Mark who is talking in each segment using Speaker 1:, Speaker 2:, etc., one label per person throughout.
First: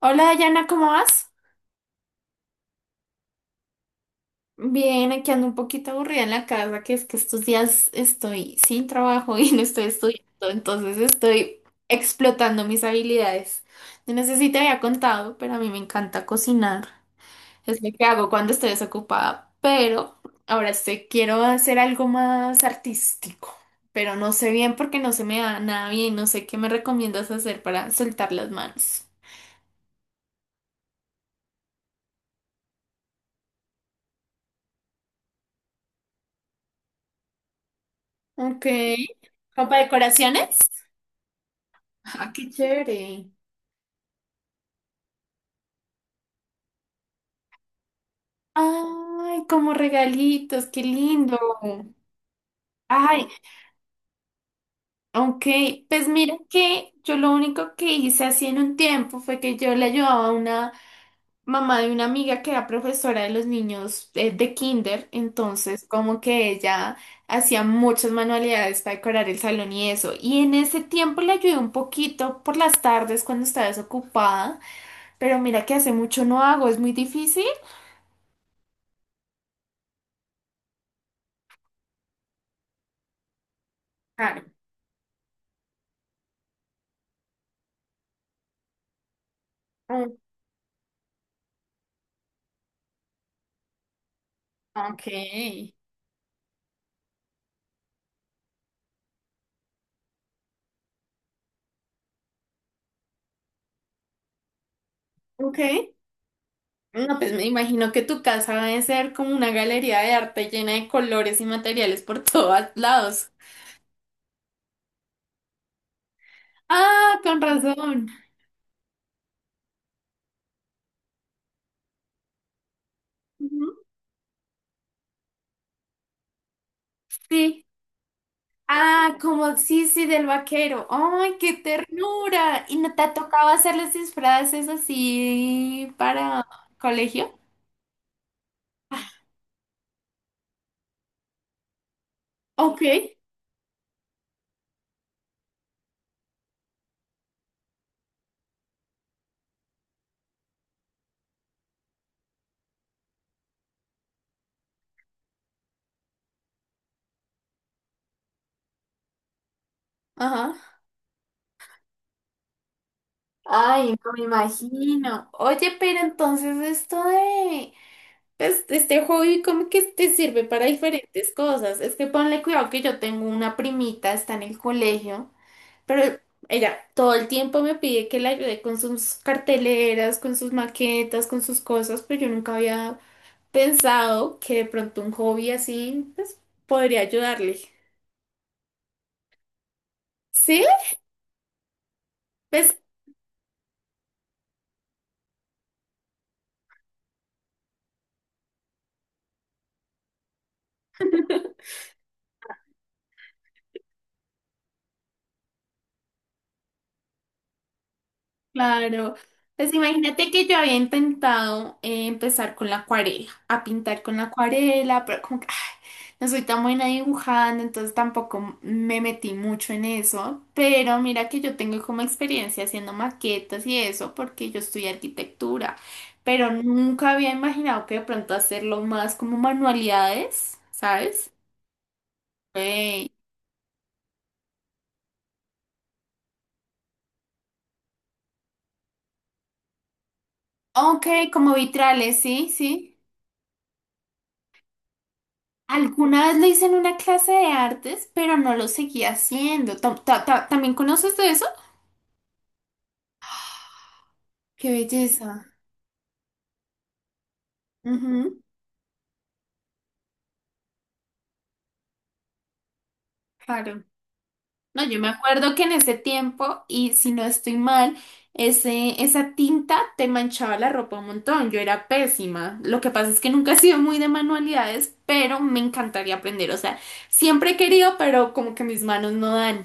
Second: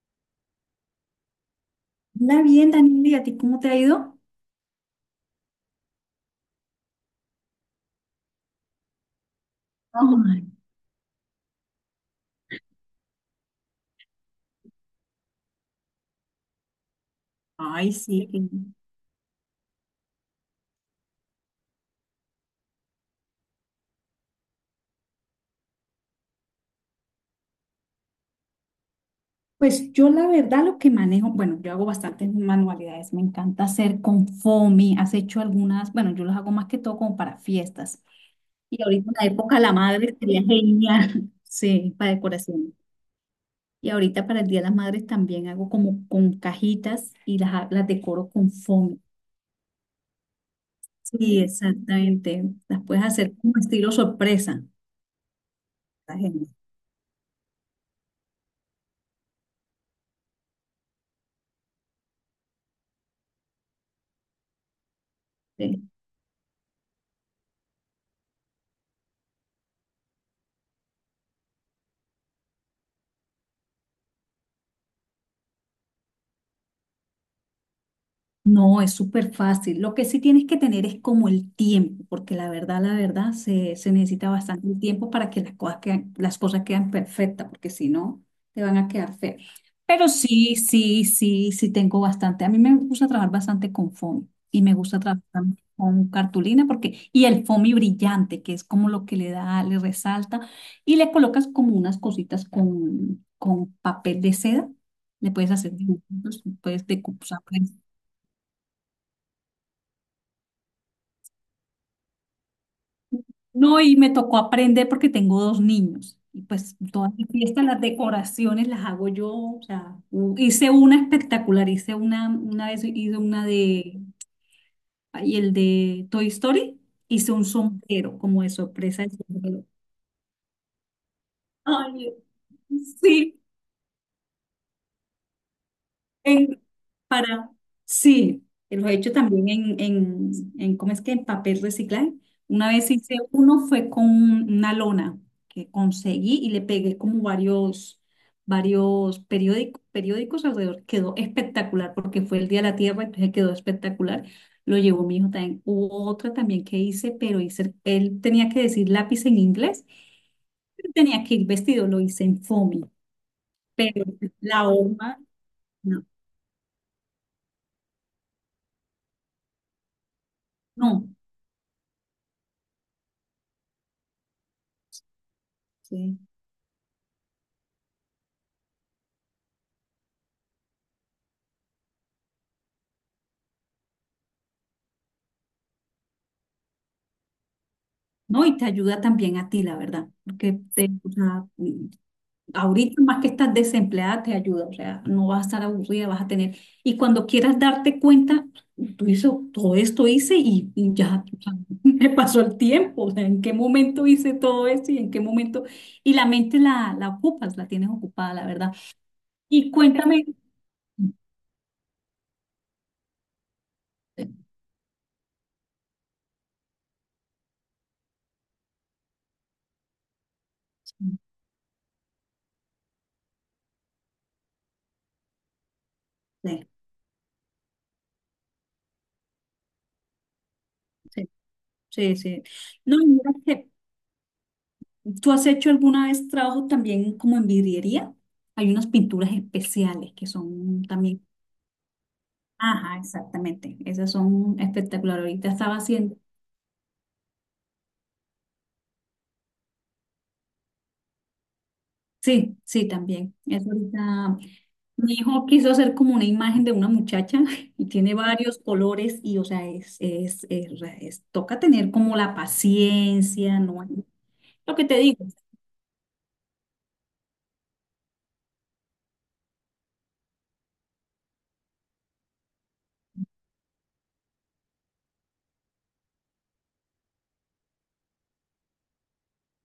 Speaker 1: Hola Dayana, ¿cómo vas?
Speaker 2: Hola, bien, Daniel, ¿y a ti cómo te ha ido?
Speaker 1: Bien, aquí ando un poquito aburrida en la casa, que es que estos días estoy sin trabajo y no estoy
Speaker 2: Ay,
Speaker 1: estudiando, entonces estoy explotando mis habilidades. Yo no sé si te había contado, pero a mí me encanta cocinar. Es lo
Speaker 2: Ay,
Speaker 1: que
Speaker 2: sí.
Speaker 1: hago cuando estoy desocupada, pero ahora estoy, quiero hacer algo más artístico, pero no sé bien porque no se me da nada bien, no sé qué me recomiendas hacer para soltar las manos.
Speaker 2: Pues yo la verdad lo que manejo, bueno, yo hago bastantes manualidades, me encanta hacer con foamy, has hecho algunas, bueno, yo las hago más que todo como para fiestas.
Speaker 1: Ok.
Speaker 2: Y ahorita en la época de
Speaker 1: ¿Como
Speaker 2: la
Speaker 1: para
Speaker 2: madre sería
Speaker 1: decoraciones?
Speaker 2: genial, sí, para
Speaker 1: Ah, qué
Speaker 2: decoración.
Speaker 1: chévere.
Speaker 2: Y ahorita para el Día de las Madres también hago como con cajitas y las decoro con foamy.
Speaker 1: Ay, como regalitos, qué lindo.
Speaker 2: Sí, exactamente, las puedes
Speaker 1: Ay,
Speaker 2: hacer como estilo sorpresa.
Speaker 1: ok, pues
Speaker 2: Está
Speaker 1: mira
Speaker 2: genial.
Speaker 1: que yo lo único que hice así en un tiempo fue que yo le ayudaba a una mamá de una amiga que era profesora de los niños de kinder, entonces como que ella hacía muchas manualidades para decorar el salón y eso, y en ese tiempo le ayudé un poquito por las tardes cuando estaba desocupada, pero mira que hace mucho no hago, es muy difícil.
Speaker 2: No, es súper fácil. Lo que sí tienes que tener es como el tiempo, porque la verdad, se necesita
Speaker 1: Claro.
Speaker 2: bastante el tiempo para que las cosas quedan perfectas, porque si no, te van a quedar feas. Pero
Speaker 1: Mm.
Speaker 2: sí, sí, sí, sí tengo bastante. A mí me gusta trabajar bastante con foamy y me gusta
Speaker 1: Ok.
Speaker 2: trabajar también con cartulina porque, y el foamy brillante, que es como lo que le da, le resalta, y le colocas como unas cositas con papel de seda. Le puedes hacer
Speaker 1: Ok.
Speaker 2: dibujitos, puedes
Speaker 1: No, pues
Speaker 2: decupar.
Speaker 1: me imagino que tu casa debe ser como una galería de arte llena de colores y materiales por todos lados.
Speaker 2: No, y me tocó aprender porque tengo dos niños. Y pues todas
Speaker 1: Ah,
Speaker 2: las
Speaker 1: con
Speaker 2: fiestas, las
Speaker 1: razón.
Speaker 2: decoraciones las hago yo. O sea, hice una espectacular, hice una vez hice una
Speaker 1: Ujú.
Speaker 2: de, y el de Toy Story, hice un
Speaker 1: Sí.
Speaker 2: sombrero como de sorpresa de
Speaker 1: Ah, como
Speaker 2: sombrero.
Speaker 1: sí, sí, del vaquero. ¡Ay, qué
Speaker 2: Ay,
Speaker 1: ternura! ¿Y no te ha
Speaker 2: sí.
Speaker 1: tocado hacerles disfraces así para
Speaker 2: En,
Speaker 1: colegio?
Speaker 2: para, sí, lo he hecho también en, ¿cómo es que? En papel reciclable. Una
Speaker 1: Ok.
Speaker 2: vez hice uno, fue con una lona que conseguí y le pegué como varios periódicos alrededor. Quedó espectacular porque fue el Día de la Tierra, entonces quedó espectacular. Lo llevó mi hijo también. Hubo otra también que hice, pero hice, él tenía que decir lápiz en inglés,
Speaker 1: Ajá.
Speaker 2: pero tenía que ir vestido, lo hice en foamy,
Speaker 1: Ay,
Speaker 2: pero
Speaker 1: no me
Speaker 2: la horma,
Speaker 1: imagino. Oye, pero
Speaker 2: no,
Speaker 1: entonces esto de pues este hobby como que te sirve para
Speaker 2: no.
Speaker 1: diferentes cosas. Es que ponle cuidado que yo tengo una primita, está en el colegio,
Speaker 2: Sí.
Speaker 1: pero ella todo el tiempo me pide que la ayude con sus carteleras, con sus maquetas, con sus cosas, pero yo nunca había pensado que de pronto un hobby así pues podría ayudarle.
Speaker 2: ¿No? Y te ayuda también a ti, la verdad, porque
Speaker 1: ¿Sí?
Speaker 2: te, o sea,
Speaker 1: Pues
Speaker 2: ahorita más que estás desempleada, te ayuda, o sea, no vas a estar aburrida, vas a tener, y cuando quieras darte cuenta, tú hice todo esto hice y ya, o sea, me pasó el tiempo, o sea, en qué momento hice todo esto y en qué momento, y la mente la ocupas, la tienes ocupada, la verdad.
Speaker 1: claro,
Speaker 2: Y
Speaker 1: pues
Speaker 2: cuéntame,
Speaker 1: imagínate que yo había intentado empezar con la acuarela, a pintar con la acuarela, pero como que ay, no soy tan buena dibujando, entonces tampoco me metí mucho en eso, pero mira que yo tengo como experiencia haciendo maquetas y eso, porque yo estudié arquitectura, pero
Speaker 2: sí,
Speaker 1: nunca había imaginado que de pronto hacerlo más como manualidades,
Speaker 2: sí,
Speaker 1: ¿sabes?
Speaker 2: sí, sí. No, y
Speaker 1: Ey.
Speaker 2: mira que ¿tú has hecho alguna vez trabajo también como en vidriería? Hay unas pinturas especiales que son
Speaker 1: Ok,
Speaker 2: también.
Speaker 1: como vitrales, sí,
Speaker 2: Ajá,
Speaker 1: sí.
Speaker 2: exactamente. Esas son espectaculares. Ahorita estaba haciendo.
Speaker 1: Alguna vez lo hice en una clase de artes, pero no lo seguí haciendo. ¿También conoces de eso?
Speaker 2: Sí, sí, también. Eso ahorita.
Speaker 1: Qué
Speaker 2: Mi hijo
Speaker 1: belleza.
Speaker 2: quiso hacer como una imagen de una muchacha y tiene
Speaker 1: Ujú,
Speaker 2: varios colores y, o sea, toca tener como la paciencia,
Speaker 1: claro.
Speaker 2: ¿no? Lo
Speaker 1: No,
Speaker 2: que te
Speaker 1: yo me
Speaker 2: digo.
Speaker 1: acuerdo que en ese tiempo, y si no estoy mal, esa tinta te manchaba la ropa un montón. Yo era pésima. Lo que pasa es que nunca he sido muy de manualidades, pero me encantaría aprender. O sea, siempre he querido, pero como que mis manos no dan,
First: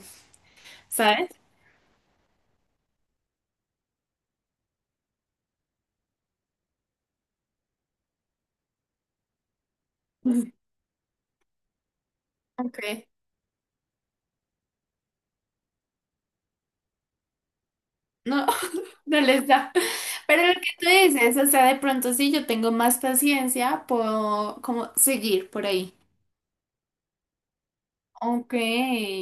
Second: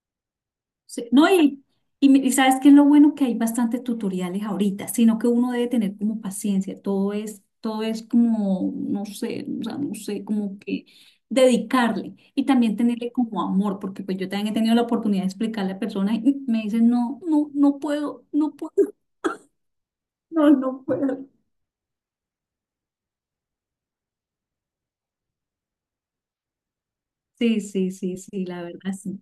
Speaker 2: Sí,
Speaker 1: ¿sabes?
Speaker 2: no, y sabes que es lo bueno que hay bastantes tutoriales ahorita, sino que uno debe tener como paciencia, todo es como, no sé, o sea, no sé, como que dedicarle y también
Speaker 1: Ok.
Speaker 2: tenerle como amor, porque pues yo también he tenido la oportunidad de explicarle a personas y me dicen, no, no, no puedo,
Speaker 1: No,
Speaker 2: no puedo,
Speaker 1: no les da. Pero
Speaker 2: no,
Speaker 1: lo que
Speaker 2: no
Speaker 1: tú
Speaker 2: puedo.
Speaker 1: dices, o sea, de pronto sí yo tengo más paciencia, puedo como seguir por ahí.
Speaker 2: Sí, sí, sí, sí,
Speaker 1: Ok.
Speaker 2: la verdad, sí.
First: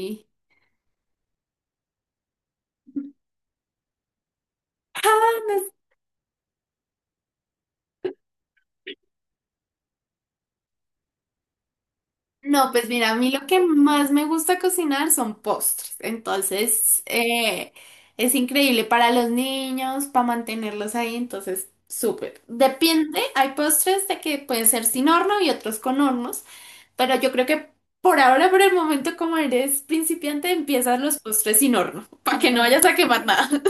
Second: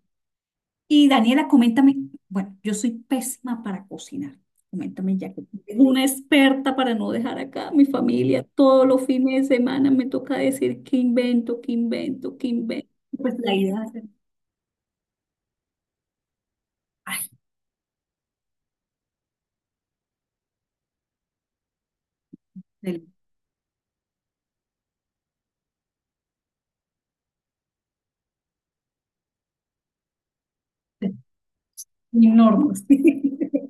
Speaker 2: Y Daniela, coméntame, bueno, yo soy pésima para cocinar. Coméntame ya
Speaker 1: Ah,
Speaker 2: que
Speaker 1: no,
Speaker 2: tú
Speaker 1: es-
Speaker 2: eres una experta para no dejar acá a mi familia. Todos los fines de semana me toca decir qué invento, qué invento, qué
Speaker 1: no, pues
Speaker 2: invento.
Speaker 1: mira, a mí
Speaker 2: Pues
Speaker 1: lo
Speaker 2: la
Speaker 1: que
Speaker 2: idea es,
Speaker 1: más me gusta cocinar son postres. Entonces,
Speaker 2: ay,
Speaker 1: es increíble para los niños, para mantenerlos ahí. Entonces, súper.
Speaker 2: del,
Speaker 1: Depende, hay postres de que pueden ser sin horno y otros con hornos. Pero yo creo que por ahora, por el momento, como eres principiante, empiezas
Speaker 2: del
Speaker 1: los postres sin horno, para que no
Speaker 2: enorme.
Speaker 1: vayas a quemar nada.
Speaker 2: Sí.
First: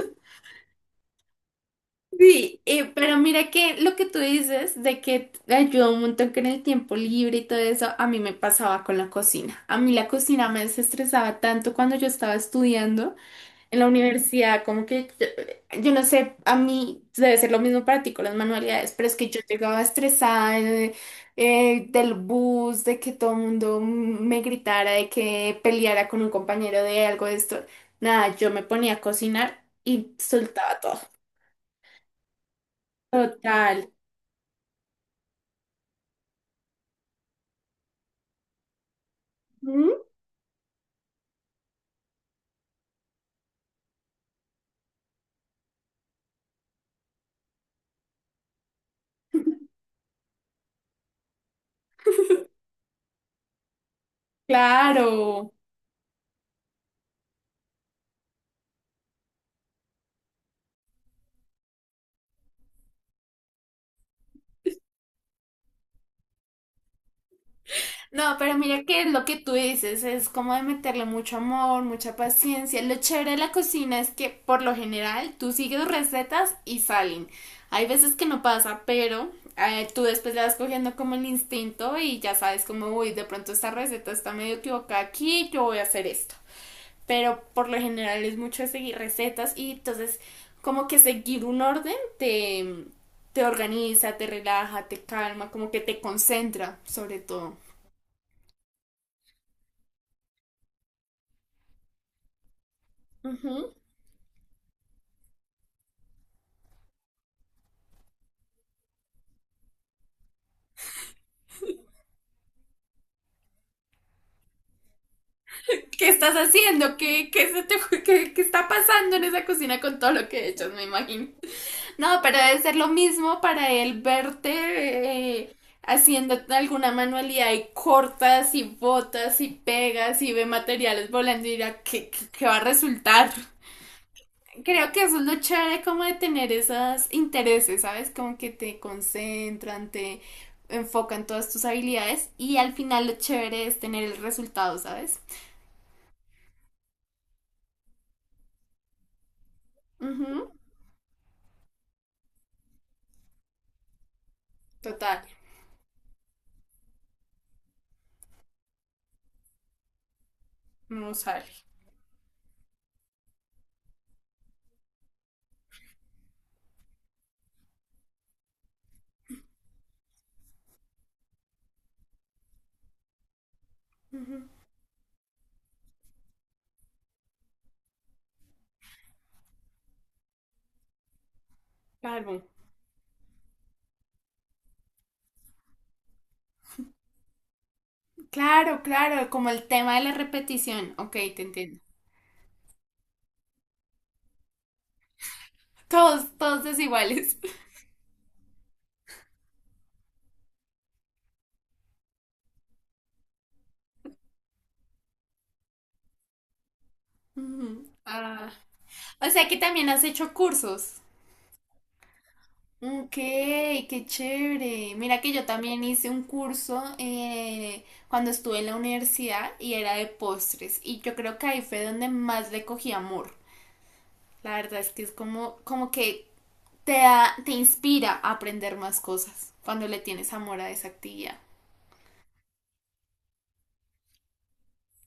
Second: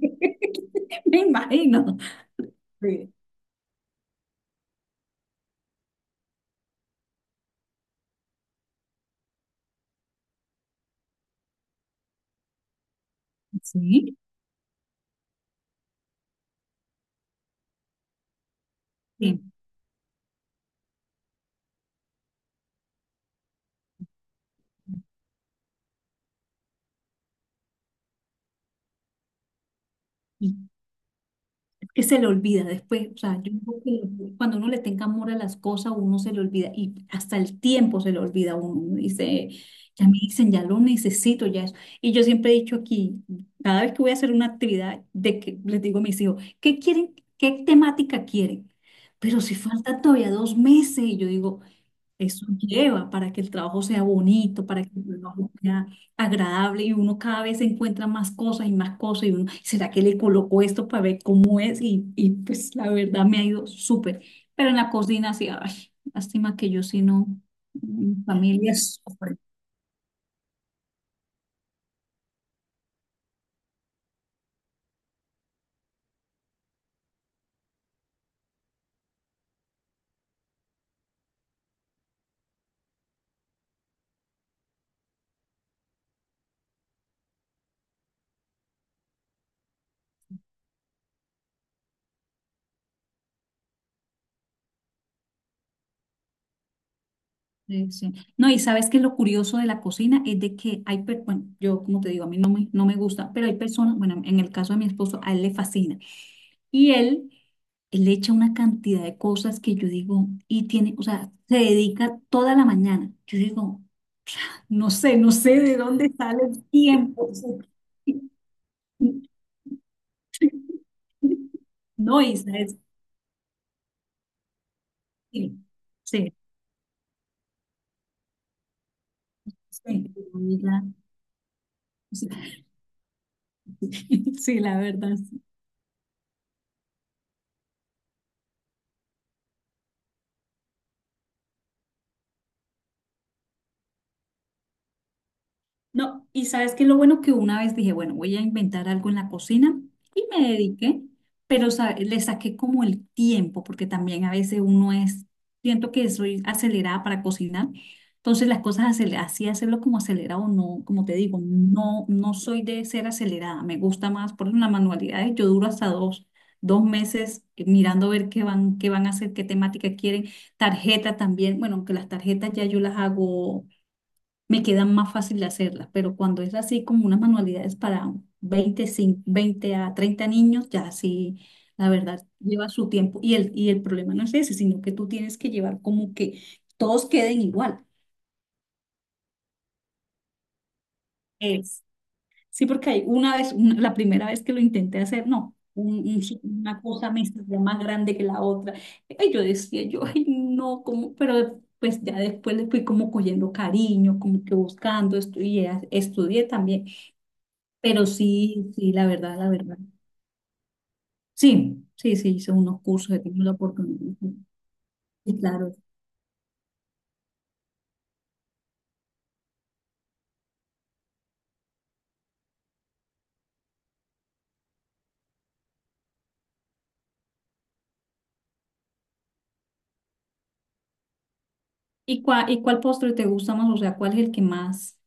Speaker 2: Me imagino.
Speaker 1: Sí,
Speaker 2: Sí.
Speaker 1: pero mira que lo que tú dices de que te ayuda un montón con el tiempo libre y todo eso, a mí me pasaba con la cocina. A mí la cocina me desestresaba tanto cuando yo estaba estudiando. En la universidad, como que yo no sé, a mí debe ser lo mismo para ti con las manualidades, pero es que yo
Speaker 2: Sí.
Speaker 1: llegaba estresada del bus, de que todo el mundo me gritara, de que peleara con un compañero de algo de esto. Nada, yo me ponía a cocinar y
Speaker 2: Sí.
Speaker 1: soltaba todo.
Speaker 2: Que se le olvida después, o sea, yo creo
Speaker 1: Total.
Speaker 2: que cuando uno le tenga amor a las cosas, uno se le olvida y hasta el tiempo se le olvida a uno. Uno dice,
Speaker 1: ¿Mm?
Speaker 2: ya me dicen, ya lo necesito, ya eso. Y yo siempre he dicho aquí, cada vez que voy a hacer una actividad, de que les digo a mis hijos, ¿qué quieren? ¿Qué temática quieren? Pero si faltan todavía 2 meses, y yo digo, eso lleva para que el trabajo sea bonito, para que el trabajo
Speaker 1: Claro.
Speaker 2: sea agradable y uno cada vez encuentra más cosas y uno, ¿será que le coloco esto para ver cómo es? Y pues la verdad me ha ido súper. Pero en la cocina sí, ay, lástima que yo sí no, mi
Speaker 1: No, pero
Speaker 2: familia
Speaker 1: mira que lo
Speaker 2: sufre.
Speaker 1: que tú dices es como de meterle mucho amor, mucha paciencia. Lo chévere de la cocina es que por lo general tú sigues recetas y salen. Hay veces que no pasa, pero tú después le vas cogiendo como el instinto y ya sabes como, uy, de pronto esta receta está medio equivocada aquí, yo voy a hacer esto. Pero por lo general es mucho de seguir recetas y entonces como que seguir un orden te organiza, te relaja, te calma, como que te concentra sobre todo.
Speaker 2: Sí, sí. No, y sabes que lo curioso de la cocina es de que hay, bueno, yo como te digo, a mí no me gusta, pero hay
Speaker 1: Ujú.
Speaker 2: personas, bueno, en el caso de mi esposo, a él le fascina. Y él… Él le echa una cantidad de cosas que yo digo, y tiene, o sea, se dedica toda la mañana. Yo digo, no sé de
Speaker 1: ¿Qué
Speaker 2: dónde
Speaker 1: estás
Speaker 2: sale el
Speaker 1: haciendo? ¿Qué,
Speaker 2: tiempo.
Speaker 1: qué, se te- qué- ¿Qué está pasando en esa cocina con todo lo que echas, me imagino? No,
Speaker 2: No,
Speaker 1: pero
Speaker 2: Isa,
Speaker 1: debe ser
Speaker 2: es…
Speaker 1: lo mismo para él verte eh,
Speaker 2: Sí, sí,
Speaker 1: haciendo alguna manualidad y cortas y botas y
Speaker 2: sí,
Speaker 1: pegas y ve
Speaker 2: amiga,
Speaker 1: materiales volando y dirá,
Speaker 2: sí,
Speaker 1: ¿qué va a resultar?
Speaker 2: sí, la
Speaker 1: Creo que eso
Speaker 2: verdad,
Speaker 1: es lo
Speaker 2: sí.
Speaker 1: chévere como de tener esos intereses, ¿sabes? Como que te concentran, te enfocan todas tus habilidades y al final lo chévere es tener el resultado, ¿sabes?
Speaker 2: No, y sabes que lo bueno que una vez dije, bueno, voy a inventar algo en la cocina y me
Speaker 1: Ujú,
Speaker 2: dediqué, pero le saqué como el tiempo, porque también a veces uno
Speaker 1: total.
Speaker 2: es, siento que soy acelerada para cocinar, entonces las cosas así hacerlo como acelerado, no, como
Speaker 1: No
Speaker 2: te digo,
Speaker 1: sale.
Speaker 2: no, no soy de ser acelerada, me gusta más, por ejemplo, las manualidades, yo duro hasta dos meses mirando ver qué van a hacer, qué temática quieren, tarjeta también, bueno, aunque las tarjetas ya yo las hago,
Speaker 1: Ujú.
Speaker 2: me queda más fácil hacerlas, pero cuando es así como unas manualidades para 20 a 30 niños, ya sí, la verdad,
Speaker 1: Claro,
Speaker 2: lleva su tiempo. Y el problema no es ese, sino que tú tienes que llevar como que todos queden igual.
Speaker 1: claro, como el tema de la repetición. Ok, te entiendo.
Speaker 2: Es. Sí, porque hay una vez, la primera vez que lo intenté hacer, no.
Speaker 1: Todos, todos
Speaker 2: Una cosa me
Speaker 1: desiguales.
Speaker 2: salía más grande que la otra. Y yo decía, yo, ay, no, como, pero pues ya después le fui como cogiendo cariño, como que buscando, y, estudié también.
Speaker 1: Ujú.
Speaker 2: Pero
Speaker 1: Ah,
Speaker 2: sí, sí, la
Speaker 1: o
Speaker 2: verdad,
Speaker 1: sea
Speaker 2: la
Speaker 1: que
Speaker 2: verdad.
Speaker 1: también has hecho cursos.
Speaker 2: Sí, sí, sí, hice unos
Speaker 1: Ok,
Speaker 2: cursos, he tenido la
Speaker 1: qué
Speaker 2: oportunidad. Sí,
Speaker 1: chévere. Mira que
Speaker 2: sí,
Speaker 1: yo
Speaker 2: claro.
Speaker 1: también hice un curso cuando estuve en la universidad y era de postres. Y yo creo que ahí fue donde más le cogí amor. La verdad es que es como, como que te inspira a aprender más cosas cuando le tienes amor a esa actividad.
Speaker 2: ¿Y cuál postre te gusta más? O sea, ¿cuál es el que más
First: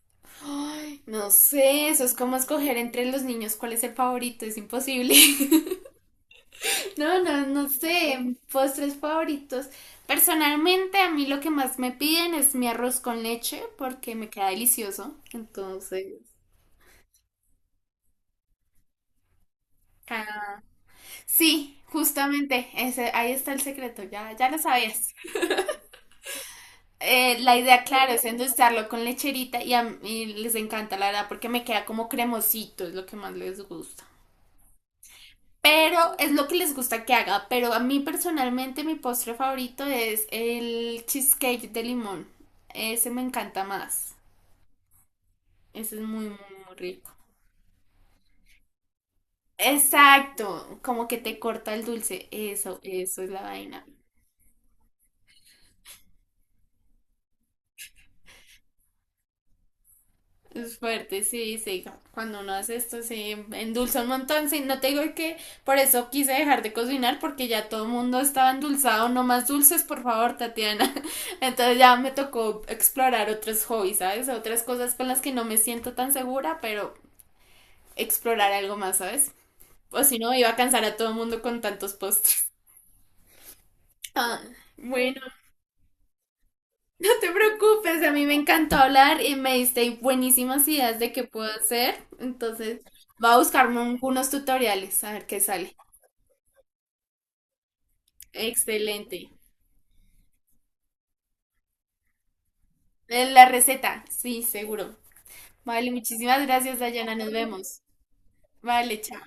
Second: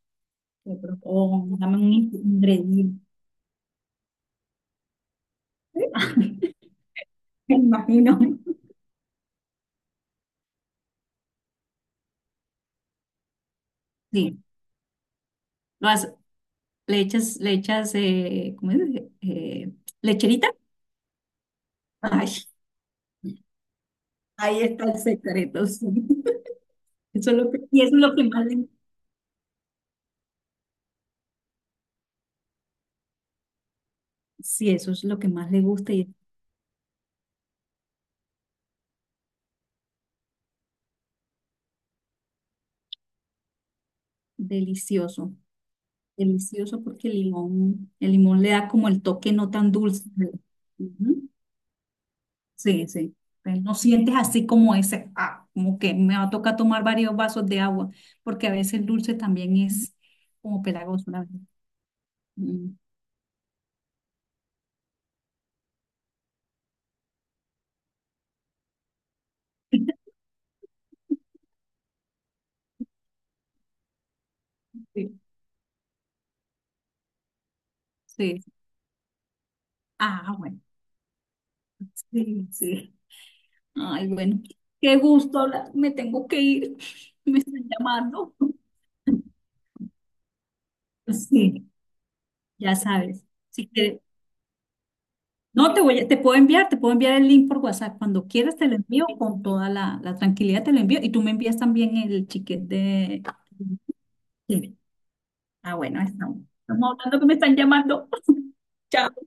Speaker 2: te
Speaker 1: Ay, no
Speaker 2: O dame
Speaker 1: sé,
Speaker 2: un
Speaker 1: eso es como escoger
Speaker 2: ingrediente.
Speaker 1: entre los niños cuál es el favorito, es imposible. No, no,
Speaker 2: Me
Speaker 1: no sé,
Speaker 2: imagino.
Speaker 1: postres favoritos. Personalmente, a mí lo que más me piden es mi arroz con leche porque me
Speaker 2: Sí,
Speaker 1: queda delicioso.
Speaker 2: lo
Speaker 1: Entonces,
Speaker 2: has- le echas, ¿cómo es? Eh, Lecherita.
Speaker 1: ah, sí,
Speaker 2: Ay,
Speaker 1: justamente, ese, ahí está el secreto, ya lo
Speaker 2: ahí está el
Speaker 1: sabías.
Speaker 2: secreto. Sí. Eso es lo
Speaker 1: La
Speaker 2: que,
Speaker 1: idea,
Speaker 2: y eso es
Speaker 1: claro,
Speaker 2: lo
Speaker 1: es
Speaker 2: que más le,
Speaker 1: endulzarlo con lecherita y a mí les encanta, la verdad, porque me queda como cremosito, es lo que más les gusta.
Speaker 2: sí, eso es lo que más le gusta
Speaker 1: Pero
Speaker 2: y es
Speaker 1: es lo que les gusta que haga. Pero a mí personalmente mi postre favorito es el cheesecake de limón. Ese me encanta más.
Speaker 2: delicioso.
Speaker 1: Ese es muy, muy
Speaker 2: Delicioso porque
Speaker 1: rico.
Speaker 2: el limón le da como el toque no tan dulce.
Speaker 1: Exacto, como que
Speaker 2: Ujú.
Speaker 1: te corta el dulce. Eso,
Speaker 2: Sí, sí.
Speaker 1: eso es la
Speaker 2: Pero no
Speaker 1: vaina.
Speaker 2: sientes así como ese, ah, como que me va a tocar tomar varios vasos de agua, porque a veces el dulce también es como
Speaker 1: Es
Speaker 2: pelagoso, la
Speaker 1: fuerte,
Speaker 2: verdad.
Speaker 1: sí, sí. Cuando uno
Speaker 2: Mm.
Speaker 1: hace esto se endulza un montón. Sí, no te digo que por eso quise dejar de cocinar porque ya todo el mundo estaba endulzado. No más dulces, por favor, Tatiana. Entonces ya me tocó explorar otros hobbies, ¿sabes? Otras cosas con
Speaker 2: Sí,
Speaker 1: las que no me siento tan segura, pero
Speaker 2: sí.
Speaker 1: explorar algo más, ¿sabes? O si no,
Speaker 2: Ah,
Speaker 1: iba a
Speaker 2: bueno.
Speaker 1: cansar a todo el mundo con tantos
Speaker 2: Sí,
Speaker 1: postres.
Speaker 2: sí. Ay,
Speaker 1: Ah,
Speaker 2: bueno. Qué
Speaker 1: bueno.
Speaker 2: gusto hablar. Me tengo que ir.
Speaker 1: No te
Speaker 2: Me están
Speaker 1: preocupes, a mí me
Speaker 2: llamando.
Speaker 1: encantó hablar y me diste buenísimas ideas de qué puedo
Speaker 2: Sí,
Speaker 1: hacer.
Speaker 2: ya
Speaker 1: Entonces,
Speaker 2: sabes.
Speaker 1: voy a
Speaker 2: Si
Speaker 1: buscarme
Speaker 2: quieres.
Speaker 1: unos tutoriales a ver qué
Speaker 2: No,
Speaker 1: sale.
Speaker 2: te puedo enviar el link por WhatsApp. Cuando quieras te lo envío
Speaker 1: Excelente.
Speaker 2: con toda la tranquilidad, te lo envío. Y tú me envías también el chiquete de…
Speaker 1: La receta, sí,
Speaker 2: Sí.
Speaker 1: seguro.
Speaker 2: Ah,
Speaker 1: Vale,
Speaker 2: bueno, ahí estamos,
Speaker 1: muchísimas gracias,
Speaker 2: estamos
Speaker 1: Dayana.
Speaker 2: hablando que
Speaker 1: Nos
Speaker 2: me están
Speaker 1: vemos.
Speaker 2: llamando.
Speaker 1: Vale,
Speaker 2: Chao.
Speaker 1: chao.